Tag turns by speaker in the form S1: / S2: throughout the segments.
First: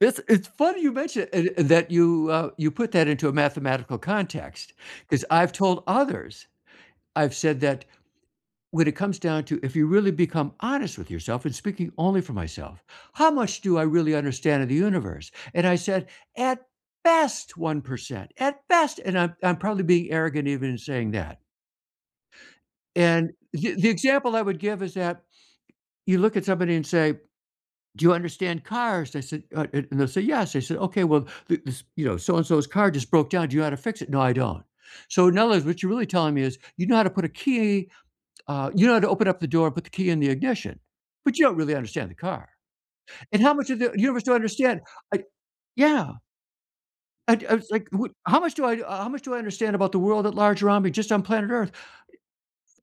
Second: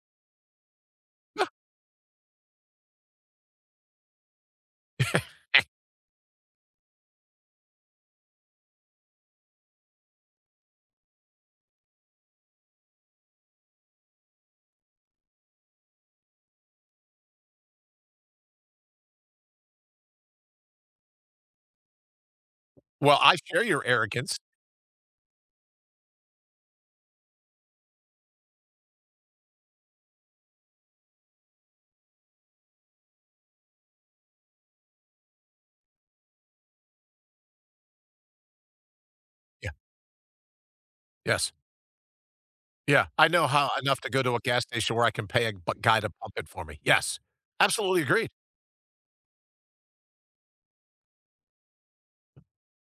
S1: It's it's funny you mentioned a a that you, uh, you put that into a mathematical context, 'cause I've
S2: Eh
S1: told others, I've said that, "When it comes down to, if you really become honest with yourself and speaking only for myself, how much do I really understand of the universe?" and I said, "At best, 1%." At best, and I'm I'm probably being arrogant even in saying that.
S2: Well,
S1: And
S2: I share
S1: the
S2: your
S1: the example
S2: arrogance.
S1: I would give is that you look at somebody and say, "Do you understand cars?" I said, uh, and they'll say "Yes." I said, "Okay, well, this, you know, so and so's car just broke down. Do you know how to fix it?" "No, I don't." "So in other words, what you're really telling me is, you know how to put a key, uh, you know how to open up the door
S2: Yeah.
S1: and put the key in the ignition, but you
S2: Yes.
S1: don't really understand the car,"
S2: Yeah, I
S1: and
S2: know
S1: how much
S2: how
S1: of the
S2: enough to go
S1: universe do
S2: to
S1: you
S2: a gas
S1: understand,
S2: station where I
S1: like
S2: can pay a bu guy to
S1: Yeah.
S2: pump it for me. Yes,
S1: I d I was like,
S2: absolutely
S1: what
S2: agree.
S1: how much do I how much do I understand about the world at large around me just on planet Earth?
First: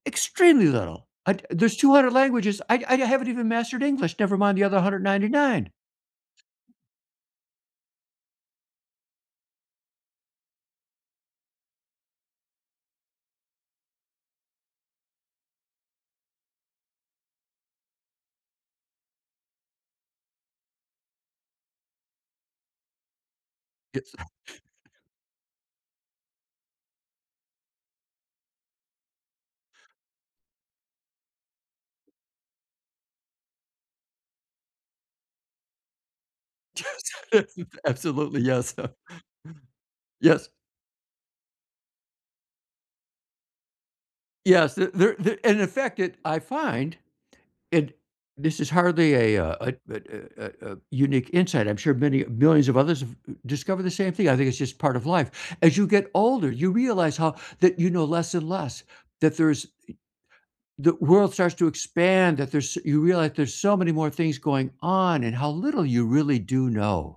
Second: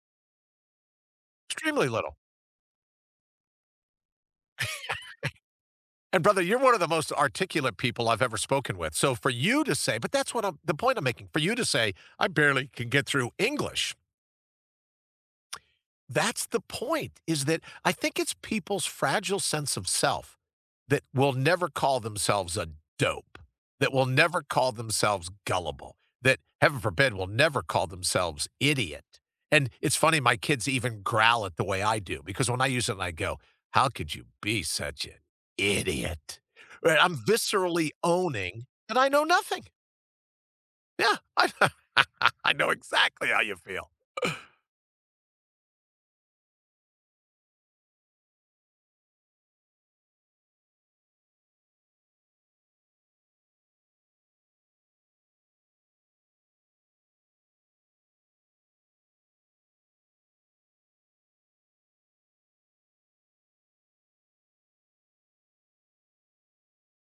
S1: Extremely little. I there's
S2: Extremely
S1: 200
S2: little.
S1: languages. I I haven't even mastered English, never mind the other 199.
S2: And brother, you're one of the most articulate people I've ever spoken with, so for you to say but that's what I'm the point I'm making, for you to say, "I barely can get through English." That's the point, is that I think it's people's fragile sense of self, that will never call themselves a dope, that will
S1: It's
S2: never call themselves gullible, that heaven forbid, will never call themselves idiot, and it's funny my kids even growl at the way I do, because when I use it and I go, "How could you be such an idiot?" Right? I'm viscerally
S1: Absolutely,
S2: owning,
S1: yes.
S2: and I know nothing.
S1: Yes.
S2: Yeah, I I know exactly how you feel.
S1: Yes, there there in the fact that I find, and this is hardly a, uh, a a a a a unique insight. I'm sure many millions of others have discovered the same thing. I think it's just part of life. As you get older, you realize how that you know less and less, that there's the world starts to expand, that there's you realize there's so many more things going on and how little you really do know.